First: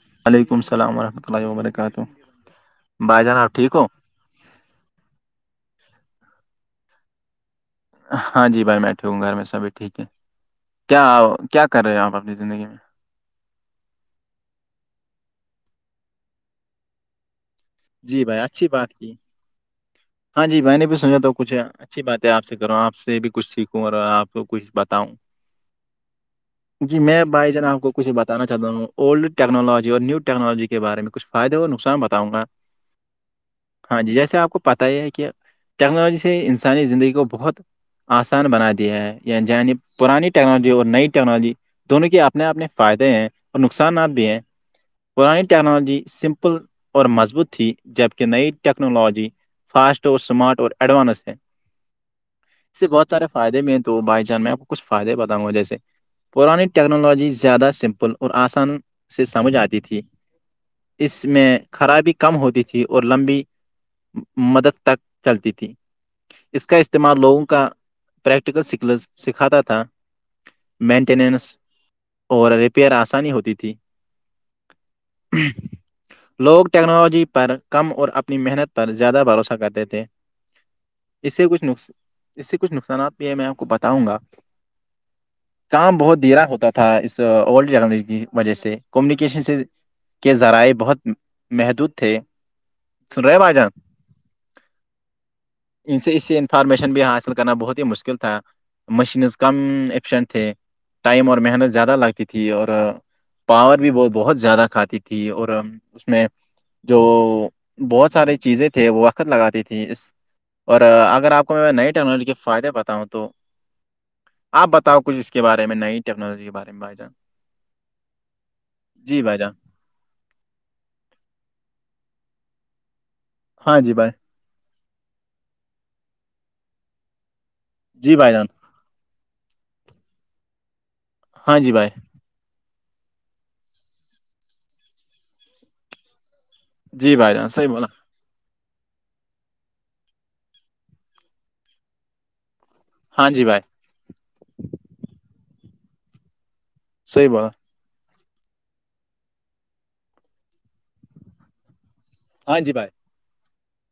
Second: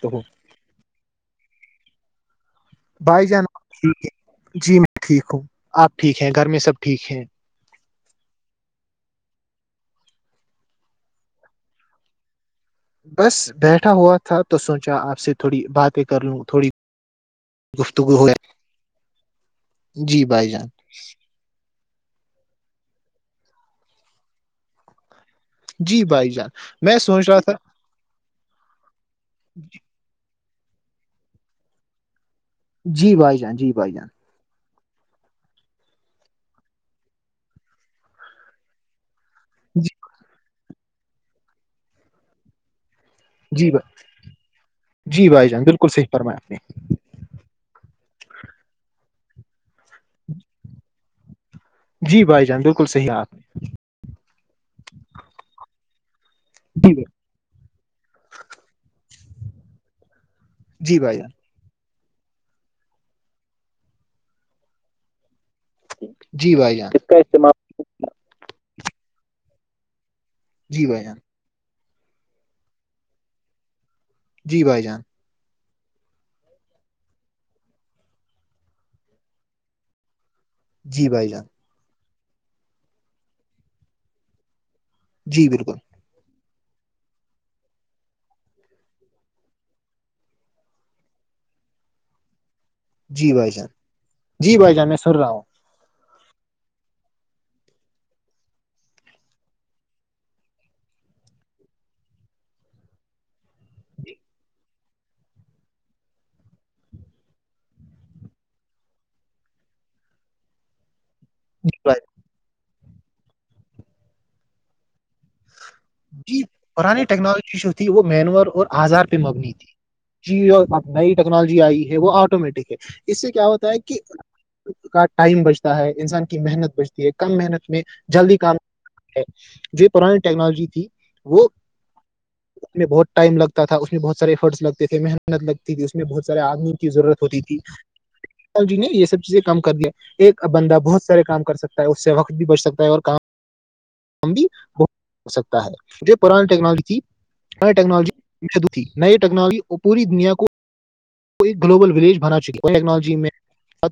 تو ہو وعلیکم السلام ورحمۃ اللہ و برکاتہ بھائی جانیک جی میں ٹھیک ہوں آپ ٹھیک ہیں گھر میں سب ٹھیک ہیں ہاں جی بھائی بیٹھے ہوں گھر میں سبھی ٹھیک ہے کیا کیا کر رہے ہو آپ اپنی زندگی میں بس بیٹھا ہوا تھا تو سوچا آپ سے تھوڑی باتیں کر لوں تھوڑی گفتگو جی ہو بھائی جائے۔ اچھی بات کی ہاں بھائی جی جان بائی نے بھی سمجھا تھا کچھ اچھی بات ہے آپ سے کروں آپ سے بھی کچھ سیکھوں اور آپ کچھ بتاؤں جی بھائی جان میں سوچ رہا تھا کھ بتانا چاہتا ہوں اولڈ ٹیکنالوجی اور نیو ٹیکنالوجی کے بارے میں کھ فائدے اور نقصان بتاؤںا جی بھائی جان جی بھائی ہاں جان جی جیسے آپ کو پت ہی ہے کہ ٹیکنالوجی سے انسانی زندگی کو بہت آسان بنا دیا ہے عنی جی پرانی ٹیکنالوجی اور نئی ٹیکنالوجی دونوں کے اپنے اپنے فائدے ہیں اور جی بھائی نقصانات بھی ہیں جی پرانی بھائی جان بالکل ٹیکنالوجی صحیح فرمایا آپ نے سمپل اور مضبوط تھی جبکہ نئی ٹیکنالوجی فاسٹ اور اسمارٹ اور ایڈوانس ہے جی بھائی جان اس بالکل سے بہت صحیح سارے آپ نے فائدے میں تو بائی چانس میں آپ کو کھ فائدے بتاؤںا و جیسے پرانی جی ٹیکنالوجی زیادہ سمپل اور آسان سے سمجھ آتی تھی جی بھائی اس جان میں خرابی کم ہوتی تھی اور لمبی مدد تک چلتی تھی جی اس بھائی کا جان استعمال لوگوں کا پریکٹیکل سکلز سکھاتا تھا جی بھائی جان مینٹیننس اور ریپیئر آسانی ہوتی تھی جی بھائی جان لوگ ٹیکنالوجی پر کم اور اپنی محنت پر زیادہ بھروسہ کرتے تھے جی بھائی اس جان اس سے کچھ نقصانات بھی ہیں میں آپ کو بتاؤں گا جی بالکل کام بہت دیرا ہوتا تھا تھا اسلڈ ٹیکنالوج کی وجہ سے کمیونکیشن سے کے ذرائع بہت محدود تھے جی بھائی جان جی بھائی جان میں سر رہا ہوں ان سے اس سے انفارمیشن بھی حاصل کرنا بہت ہی مشکل تھا مشینز کم اشن تھے ٹائم اور محنت زیادہ لگتی تھی اور پاور بھی وہ بہت زیادہ کھاتی تھی اور اس میں جو بہت سارے چیزیں تھے وہ وقت لگاتی تھھی اس اور اگر آپ جی بھائی اپ بتاؤ کچھ اس کے بارے میں نہیں جی پرانی ٹیکنالوجی جو تھی وہ مینور اور آزار پہ جی بھائی جان مبنی تھی جی جو نئی ٹیکنالوجی آئی ہے وہ آٹومیٹک ہے اس سے کیا ہوتا ہے ہاں جی کہ بھائی کا ٹائم بچتا ہے انسان کی محنت بچتی ہے کم محنت میں جی بھائی جلدی جان کام ہے جو پرانی ٹیکنالوجی تھی وہ ہاں جی بھائی اس میں بہت ٹائم لگتا تھا اس میں بہت سار ایفرٹس لگتے تھے محنت لگتی تھی اس میں بہت سے آدمی کی جی ضرورت بھائی ہوتی جان تھی صحیح بولا جی نے یہ سب چیزیں کم کر دیا ایک بندہ بہت سارے کام کر سکتا ہے اس سے وقت بھی بچ سکتا ہے اور ہاں کام ج بھائی بھی ہو سکتا ہے جو پرانی ٹیکنالوجی صیبا ٹیکنالوجی شد تھی نئی ٹیکنالوجی اور پوری دنیا کو گلوبل ولیج بنا ہاں چکی جی بھائی ٹیکنالوجی میں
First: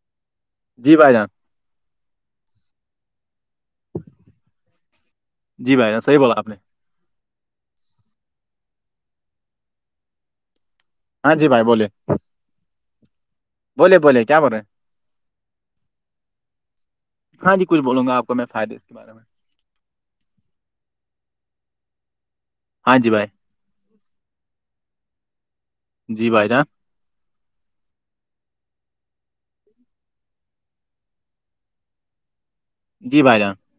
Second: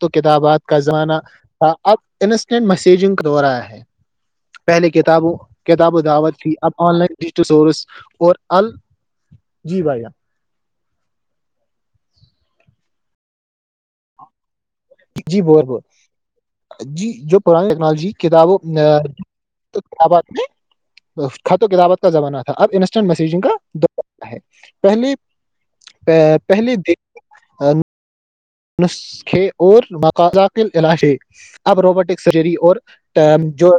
تو کتابات کا جی بھائی زمانہ جان تھا اب انسٹنٹ میسیجنگ دورا ہے پہلی کتابوں جی بھائی کتاب و جان صحیح دعوت بولا آپ تھی نے اب آن لائن ڈجٹل سورس اور ال جی بھیا ہاں جی بھائی بوولے بولے بولے کیا بول رہے ہیں جی ب ب جی جو ہیں ہاں جی پرانی کچھ بولوں ٹیکنالوجی گا آپ کو میں کتابوں فائدے اس کے بارے میں کب میں خط و کتابت کا زمانہ تھا اب ہاں انسٹنٹ جی بھائی مسیجنگ کا پہلی جی بھائی جان پہلی د نسخے اور مقذاکل علاش ہے اب روبوٹک سرجری اور جی بھائی جان جو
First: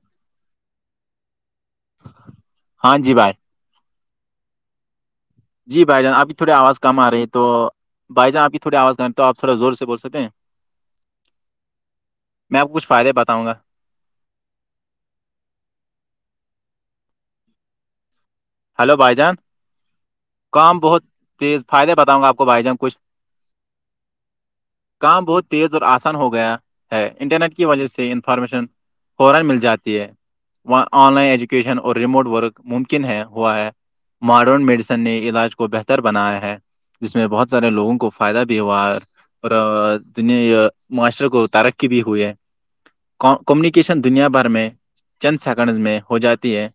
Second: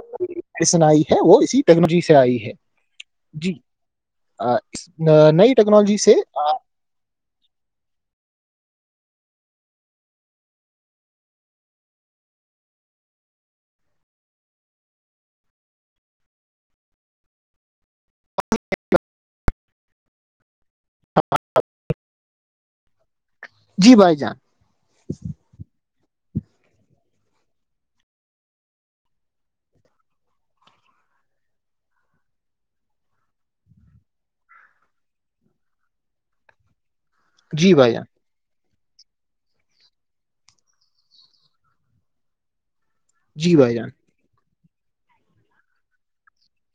من آئی ہے وہ اسی ٹیکنالوجی سے آئی ہے ہاں جی بائےائی جی نہیں جی بھائی جان آپھی تھوڑی آواز کم آ رہی ہے تو بھائی جان آپ بھی تھوڑی آواز کم رہ ہیں تو آپ تھوڑا زور سے بول سکتے ہیں میں آپ کچھ فائدے بتاؤ گا ا ہلو بھائی جان کام بہت تیز فائدے بتاؤں گا آپ کو بھائی جان کچھ جی بھائی جان کام بہت تیز اور آسان ہو گیا ہے انٹرنیٹ کی وجہ سے انفارمیشن فورا مل جاتی ہے وہاں آن لائن ایجوکیشن اور ریموٹ ورک ممکن ہے ہوا ہے ماڈرن میڈیسن نے علاج کو بہتر بنایا ہے جس میں بہت سارے جی بھائی لوگوں جان کو فائدہ بھی ہوا اور دنیا معاشرے کو ترقی بھی ہوئی ہے جی بھائی جان کومیونیکیشن دنیا بھر میں چند سیکنڈز میں ہو جاتی ہے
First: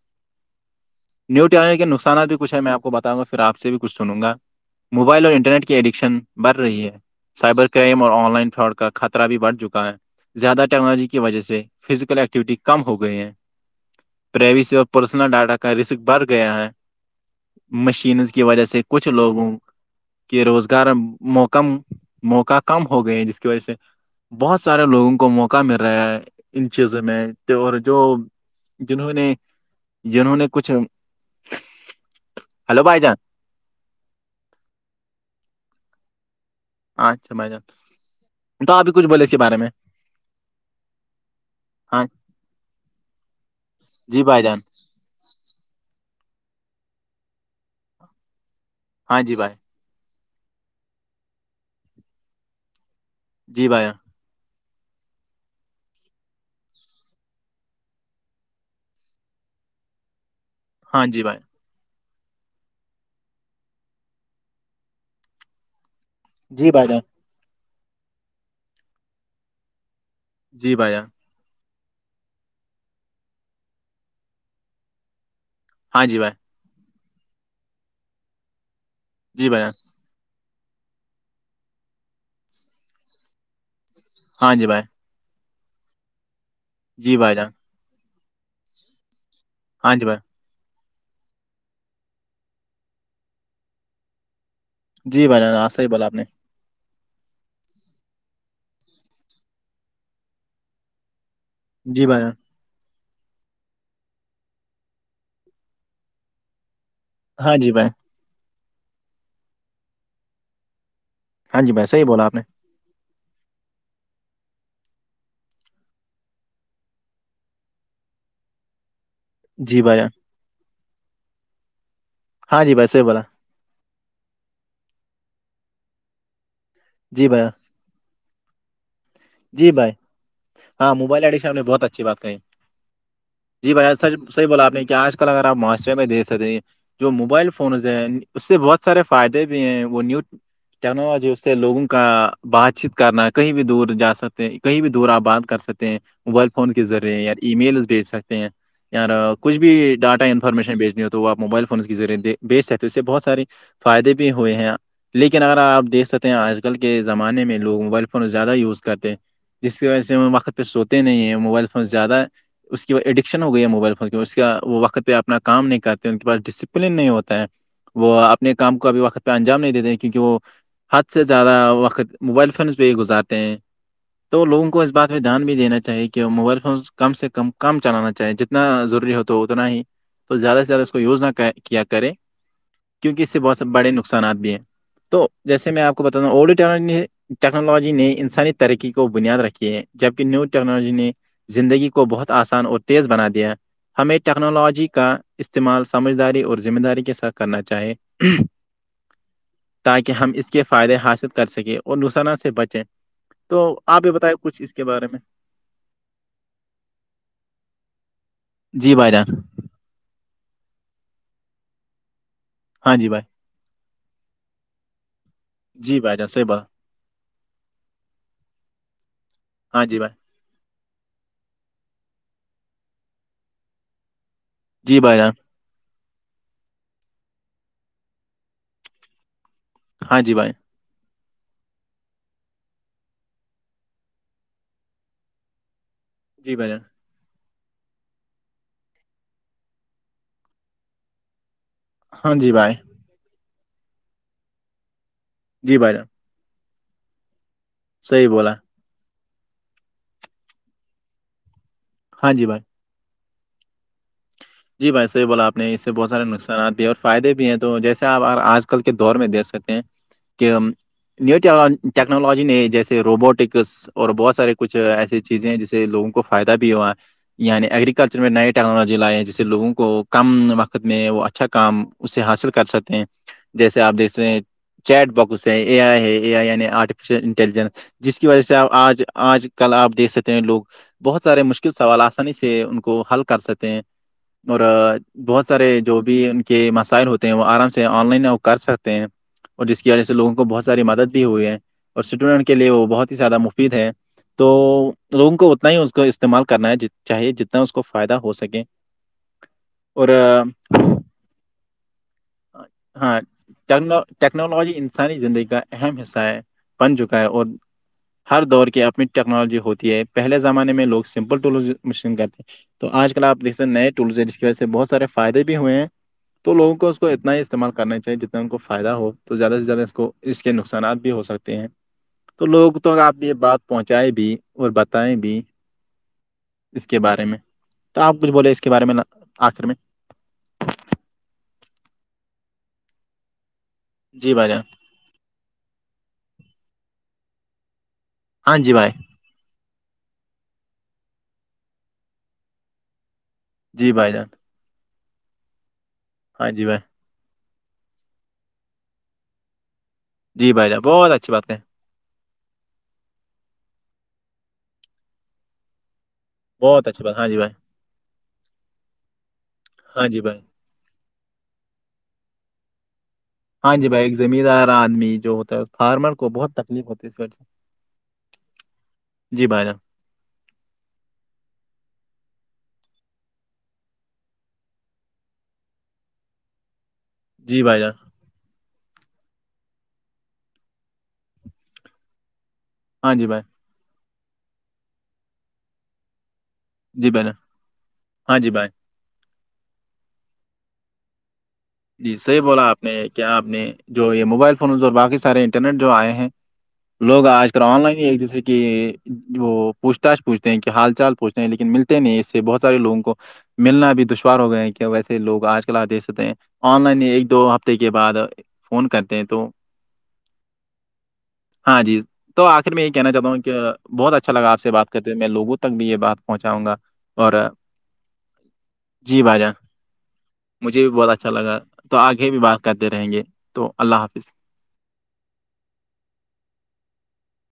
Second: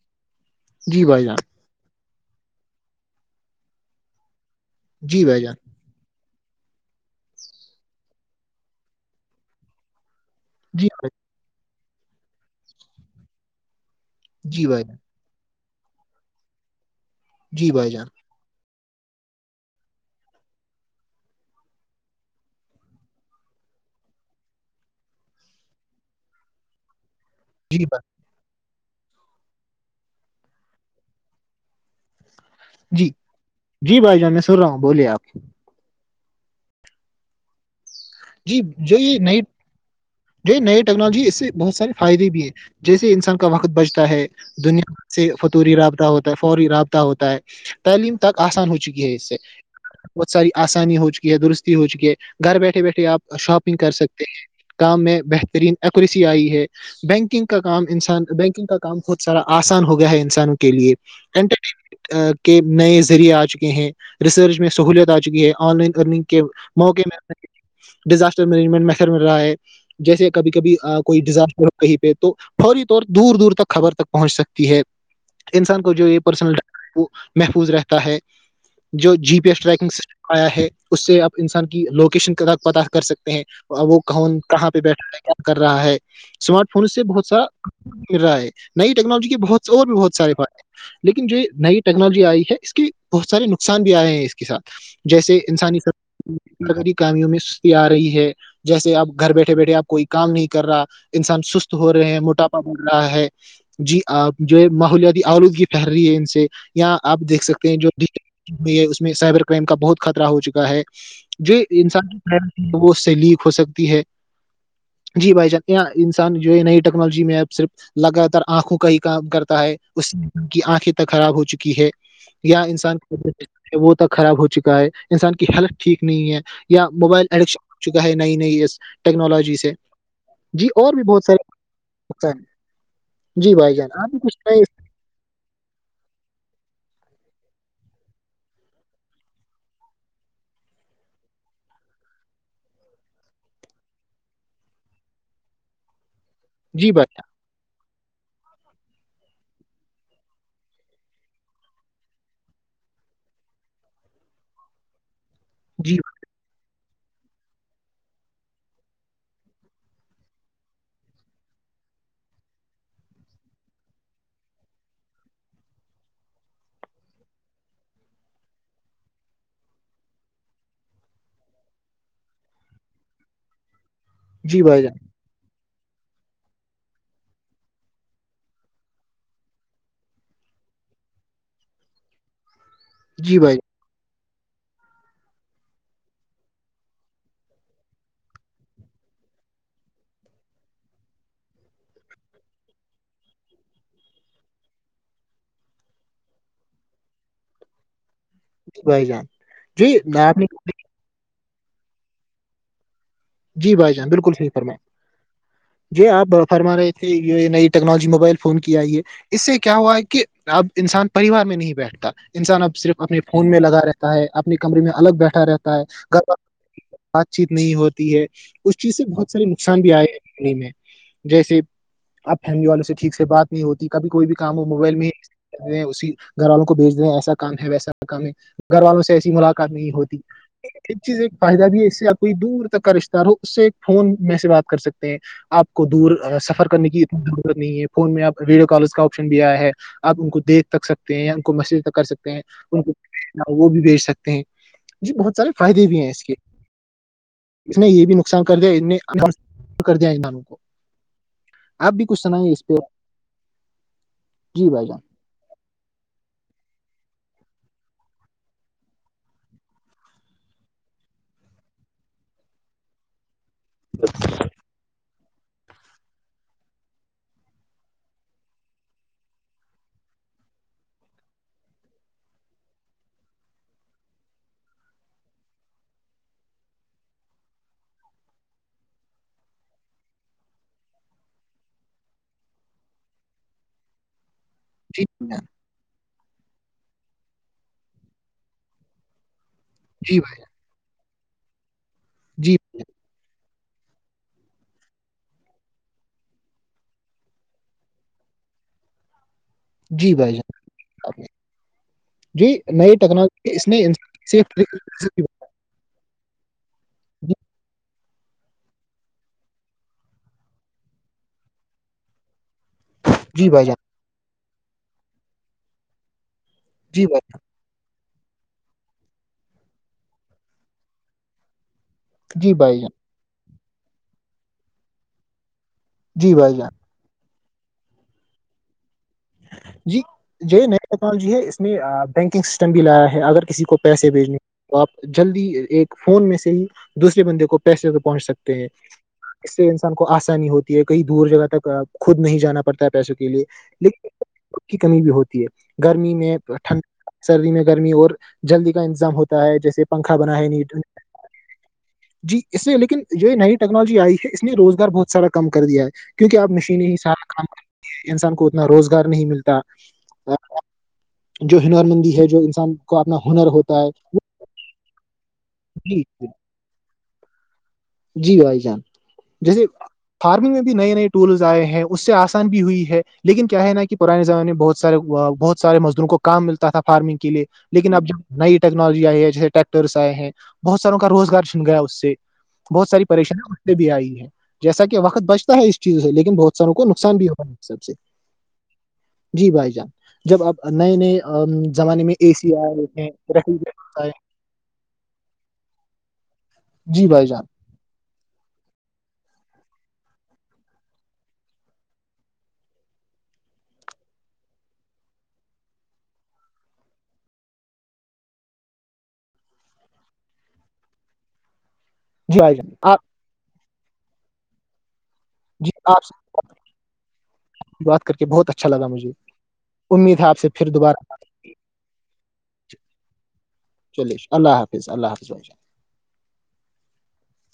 جی بھائی جان آنے کے نقصانات بھی کھ ہے میں آپ کو بتاؤ گا پھر آ سے بھی کچھ سنوں گا جی موبائل اور بھائی جان انٹرنیٹ کے ایڈکشن بڑھ رہی ہے سائبر کرائم اور آن لائن فراڈ کا خطرہ بھی بڑھ چکا ہے زیادہ جی ٹیکنالوجی کی وجہ سے فزیکل ایکٹیوٹی کم ہو گئی ہیں جی پرائیویسی اور بھائی جان پس ڈاٹا کا رسک بڑھ گیا ہے جی بھائی جان مشینز کی وجہ سے کچھ لوگوں کہ روزگار موکم موقع کم ہو گئے ہیں جس کی وجہ سے بہت سارے لوگوں کو موقع مل رہا ہے ان چیزوں میں اور جی جو جنہوں نے جنہوں نے کچھ بھائی جی جان جی بھائی جان میں سن رہا ہوں بولیے آپ اچھا بھائی جان تو آپ بھی جو کچھ یہ بولے اسی نئی بارے میں جی نئی ٹیکنالج اس سے بہت سے ہاں فائدے بھی ہے جیسے انسان کا وقت بچتا جی ہے بھائی جان دنیا سے فطوری رابطہ ہوتا ہے فوری رابطہ ہوتا ہے تعلیم تک آسان ہو چکی ہے ہاں اس جی سے بھائی بہت ساری آسانی ہو چکی ہے درستی ہو چکی ہے گھر بیٹھے بیٹھے آپ جی شاپنگ بھائی کر جان سکتے کام میں بہترین ایککریسی آئی ہے بینکنگ کا کام انسان بینکنگ کا کام بہت سارا آسان ہو گیا ہے انسانوں کے کے لیے ہاں جی بھائی این کے نئے ذریعے آ چکے ہیں ریسرچ میں سہولت آ چکی ہے آن لائن ارننگ کہ جی بھائی جان موقے ملتے ڈیزاسٹر مینجمنٹ میتھڈ میں رہا ہے جیسے کبھی جی کبھی بھائی جان کوئی ڈیزاسٹر کہیں پہ تو فوری طور دور دور تک خبر تک پہنچ سکتی ہے انسان کو ہاں جو یہ جی بھائی پرسنل محفوظ رہتا ہے جو جی پی ایس بھائی جان ٹریکنگ آیا ہے اس سے آپ انسان کی لوکیشن کا پتاہ کر سکتے ہیں وہ کون ہاں جی کہاں پہ بھائی بیٹھ رہا ہے کیا کر رہا ہے اسمارٹ فون سے جی بہت بھائی سارا جان م رہا ہے نئی ٹیکنالوجی کے بہت اور بھی ہاں جی بہت بھائی سارے فائدے ہیں، لیکن جو نئی ٹیکنالوجی آئی ہے اس کے بہت سارے نقصان بھی آئے ہیں اس کے ساتھ جی جیسے بھائی جان ہاں انسانی صحیح بولا آپ نے کاموں میں سستی آ رہی ہے جیسے اپ گھر بیٹھے بیٹھے آپ کوئی کام نہیں کر رہا انسان سست ہو جی رہے بھائی ہیں جان موٹاپا بھ رہا ہے جی جو ماحولیاتی آلودگی پھیہر رہی ہے ان سے یہاں آپ دیکھ ہاں سکتے جی ہیں جو بھائی ڈ ہے اس میں سائبر کرائم کا بہت خطرہ ہو چکا ہے جو ہاں جی بھائی صحیح انسان جو بولا آپ نے پ وہ اس سے لیک ہو سکتی ہے جی بھائی جان یہاں انسان جو ہے نئی ٹیکنالوجی میں آپ صرف لگاتار آنکھوں کا ہی کام کر ہے جی بھائی جان اس سے ان کی آنکھیں تک خراب ہو چکی ہے یا ہاں جی بھائی انسان صحیح بولا وہ تو خراب ہو چکا ہے انسان کی ہیلتھ ٹھیک نہیں ہے یا موبائل جی بھائی ایڈکشن چکا ہے نئی نئی اس ٹیکنالوجی جی سے بھائی جی ہاں اور بھی موبائل بہت سارے ایڈکشن آپ نے بہت اچھی بات کہی نقص جی بھائی جان آپ بھی کچھ لیر آپ معاشرے میں دے سکتے ہیں جو موبائل فونز ہے اس سے بہت سارے فائدے بھی ہیں وہ نیو ٹیکنالوجی اس سے لوگوں کا بات چیت کرنا کہیں بھی دور جا سکتے ہیں کہیں بھی دور آپ بات کر سکتے ہیں موبائل فون کے جی بھائی ذریعے جان یا ای میلز بھیج سکتے ہیں یار کچھ بھی ڈاٹا انفارمیشن بیچنی ہو تو وہ آپ موبائل فونس کے ذریعے بیچ سکتے ہو اس سے بہت ساری فائدے بھی ہوئے ہیں لیکن اگر آپ جی دیکھ سکتے ہیں آج کل کے زمانے میں لوگ موبائل فون زیادہ یوز کرتے جس کی وجہ سے ہم وقت پہ سوتے نہیں ہیں موبائل فون زیادہ اس کی ایڈکشن ہو گئی ہے موبائل فون کی اس کا وہ وقت پہ اپنا کام نہیں کرتے ان کے پاس ڈسپلن نہیں ہوتا ہے وہ اپنے کام کو ابھی وقت پہ انجام نہیں دیتے کیونکہ وہ حد سے زیادہ وقت موبائل فونز پہ ہی گزارتے ہیں تو جی لوگوں کو بھائی اس جان بات دھیان بھی دینا چاہیے کہ موبائل فونس کم سے کم کم چلانا چاہیے جتنا ضروری ہوتا اتنا ہی تو زیادہ سے زیادہ اس کو یوز نہ کیا کریں کیونکہ اس جی سے بھائی بہت س جان بڑے نق نقصانات بھی ہیں تو جیسے میں آپ کو بتاا ہوں اڈو ٹیکنالوجی نے انسانی ترقی کو بنیاد رکھی ہے جبکہ نیو ٹیکنالوجی نے زندگی کو بہت آسان اور تیز بنا دیا ہمیں ٹیکنالوجی کا استعمال سمجھداری اور ذمہ داری کے ساتھ کرنا چاہیے جی بھائی جان جی تاکہ ہم آپ نے اس کے فائدے حاصل کر سکیں اور نصانہ سے بچیں تو جی بھائی آپ جان یہ بالکل بتائیں صحیح کچھ فرما اس کے بارے میں جی آپ فرما رہے تھے یہ نئی ٹیکنالوجی موبائل فون کی جی آئی ہے بھائی جان اس سے کیا کیا ہوا ہے کہ اب انسان پریوار میں نہیں بیٹھتا انسان اب ہاں صرف جی اپنے بھائی ون میں لگا رہتا ہے اپنے کمرے میں الگ بیٹھا رہتا جی بھائی جان ہےگر صحیح بات بات چیت نہیں ہو ہے اس چیز سے بہت سارے نقصان ہاں بھی جی آئے بھائی ہیں ف میں جیسے آپ فیملی والوں سے ٹھیک سے بات نہیں ہوتی کبھی کوئی بھی کام ہو موبائل جی میں بھائی جان اسی گھر والوں کو بھیج دے ہیں ایسا کام ہے ویسا کام ہے گھر والوں سے ایسی ملاقات نہیں ہوتی ہاں جی بھائی ایک چیز ایک فائدہ بھی ہے اس سے آپ کوئی دور کا رشتے دار ہو اس سے ایک فون میں سے بات کر سکتے ہیں آپ کو دور جی سفر بھائی جان کرنے کی ضرورت نہیں ہے فون میں آپ ویڈیو کالر کا آپشن بھی آیا ہے آپ ان کو دیکھ تک سکتے ہیں ان کو میسج تک کر سکتے ہاں ہیں جی بھائی ان کو وہ بھی بیچ سکتے ہیں جی بہت سارے جی فائدے بھائی بھی جان ہیں اس کے اس نے یہ بھی صحیح نقصان بولا کر دیا ا کر دیا انسانوں کو آپ بھی کچھ ہاں جی سنائے بھائی اس پہ بھائی جی جان بائی سر سے بولا آپ نے اس سے بہت سارے نقصانات بھی اور فائدے بھی ہیں تو جیسے آپ آج کل کے دور میں دیکھ سکتے ہیں کہ نی ٹیکنالوجی نے جیسے روبوٹکس اور بہت سارے کچھ ایسے چیزیں ہیں جس لوگوں کو فائدہ بھی ہوا یعنی ایگررییکلچر میں نئے ٹیکنالوجی لائے ہیں جس لوگوں کو کم وقت میں وہ اچھا کام اس سے حاصل کر سکتے ہیں جیسے آپ دیکھتے ہیں چیٹ باکس ہے اے آئی ہے اے آئی یعنی آرٹیفیشیل انٹیلیجنس جس کی وجہ سے آپ آج آج کل آپ دیکھ سکتے ہیں لوگ بہت سارے مشکل سوال آسانی سے ان کو حل کر سکتے ہیں اور جی بہت سارے جو بھی ان کے مسائل ہوتے ہیں وہ آرام سے آن لائن کر سکتے ہیں اور جس کی وجہ سے جی لوگوں بھائی کو بہت ساری مدد بھی ہوئی ہے اور سٹن کے لیے جان وہ بہت ہی زیادہ مفید ہے تو لوگوں کو اتنا ہی اس کا استعمال کرنا ہے چاہیے جتنا اس کو فائدہ ہو سکے اور جی بھائی جان جی بھائی جان آپ نے جی نئی ہاں ٹیکنالوجی اس نے ٹیکن انسان کی ٹیکنالوجی کی وجہ سے انسانی زندگی کا اہم حصہ ہے بن چکا ہے بھی- اور ہر دور کے اپنی ٹیکنالوجی ہوتی ہے پہلے زمانے میں لوگ سمپل ٹول مشین کہتے ہیں تو آج کل پ جی دیک بھائی جان نئے ٹولس جس کی وجہ سے بہت سارے فائدے بھی ہوئے ہیں تو لگوں کو اس کو جی بھائی اتنا استعمال کرنا چاہیے جتنا ان کو فائدہ ہو تو زیادہ سے زیادہ اس کو اس لیے نقصانات بھی ہو سکتے ہیں جان، تو جی لوگ بھائی جان تو آپ یہ بات پہنچائیں بھی اور بتائیں بھی جی بھائی جان اس کے بارے میں تو آپ کچھ بولے اس کے بارے میں آخر میں جی یہ نیا ٹیکنالوجی ہے اس میں بینکنگ سسٹم بھی لایا ہے اگر کسی کو پیسے جی بھیجنے بھائی جان آپ جلدی ایک فون میں سے ہی دوسے بندے کو پیسے کے پہنچ سکتے ہاں کہ جی بھائی اس سے انسان کو آسانی ہوتی ہے کہیں دور جگہ تک خود نہیں جانا پڑتا ہے پیسوں کے لیے جی لیکن بھائی جان وقت کی کمی بھی ہوتی ہے گرمی میں ہاں جی بھائی ٹھنڈ سردی میں گرمی اور جلدی کا انتظام ہوتا ہے جیسے پنکھا بنا ہے جی نی بھائی جان بہت اچھی بات ہے جی اس نے لیکن یہ نئی ٹیکنالوجی آئی ہے اس نے روزگار بہت سارا کم کر دیا ہے کیونکہ آپ نشین بہت ہی اچھی بات سارا ہاں جی کام بھائی کر انسان کو اتنا روزگار نہیں ملتا ہاں جی بھائی جو ہنر مندی ہے جو انسان کو اپنا ہنر ہاں ہوتا جی بھائی ایک ہے زمیندار آدمی جو ہوتا ہے جی فارمر کو بہت تکلیف ہوتی ہے اس گھر سے جی بھائی جان جی جیسے بھائی جان فارمنگ میں بھی نئے نئے ٹولس آئے ہیں اس سے آسان بھی ہوئی ہے لیکن کیا ہے نا کہ پرانے زمانے میں بہت سارے بہت سے مزدوروں کو کام ملتا تھا فارمنگ کے لیے جی بھائی جان لیکن اب جب نئی ٹیکنالوجی آئی ہے جیسے ٹریکٹرس آئے ہیں بہت ساروں کا روزگار چن گیا اس سے بہت ساری ہاں جی بھائی پریشانیں اس پ سے بھی آئی ہے جیسا کہ وقت بچتا ہے اس چیز سے لیکن بہت سروں کو جی نقصان بھائی بھی جان ہوگا سب سے ہاں جی بھائی جی بھائی جان جب آپ نئے نئے زمانے میں جی اے صحیح سی بولا آئے آپ نے ہیں کیا آپ نے ریفریجریٹر آئے جو یہ موبائل فون اور باقی سارے انٹرنیٹ جو آئے ہیں جی لوگ بھائی جان آج کل آن لائن ہی ایک دوسرے کی وہ پوچھ تچھ پوچھتے ہیں کہ حال چال پوچھتے ہیں لیکن ملتے نہیں اس سے بہت سارے لوگوں کو ملنا بھی دشوار ہو گئے کہ ویسے لوگ آج کل آ دیکھتے ہیں آن لائن ایک دو ہفتے کے بعد فون کرتے ہیں تو ہاں جی تو بھائی جان آخر میں یہ آپ کہنا چاہتا ہوں کہ بہت اچھا لگا آپ سے بات کہتے میں لوگوں جی تک بھی یہ آپ سے بات پہنچاؤں گا اور بات کر کے بہت اچھا لگا مجھے جی باجا امید ہے آپ سے پھر دوبارہ اچھا ہوگی۔ لگا تو آگے بھی بات کرتے رہیں گے تو اللہ چلیے حافظ اللہ اللہ حافظ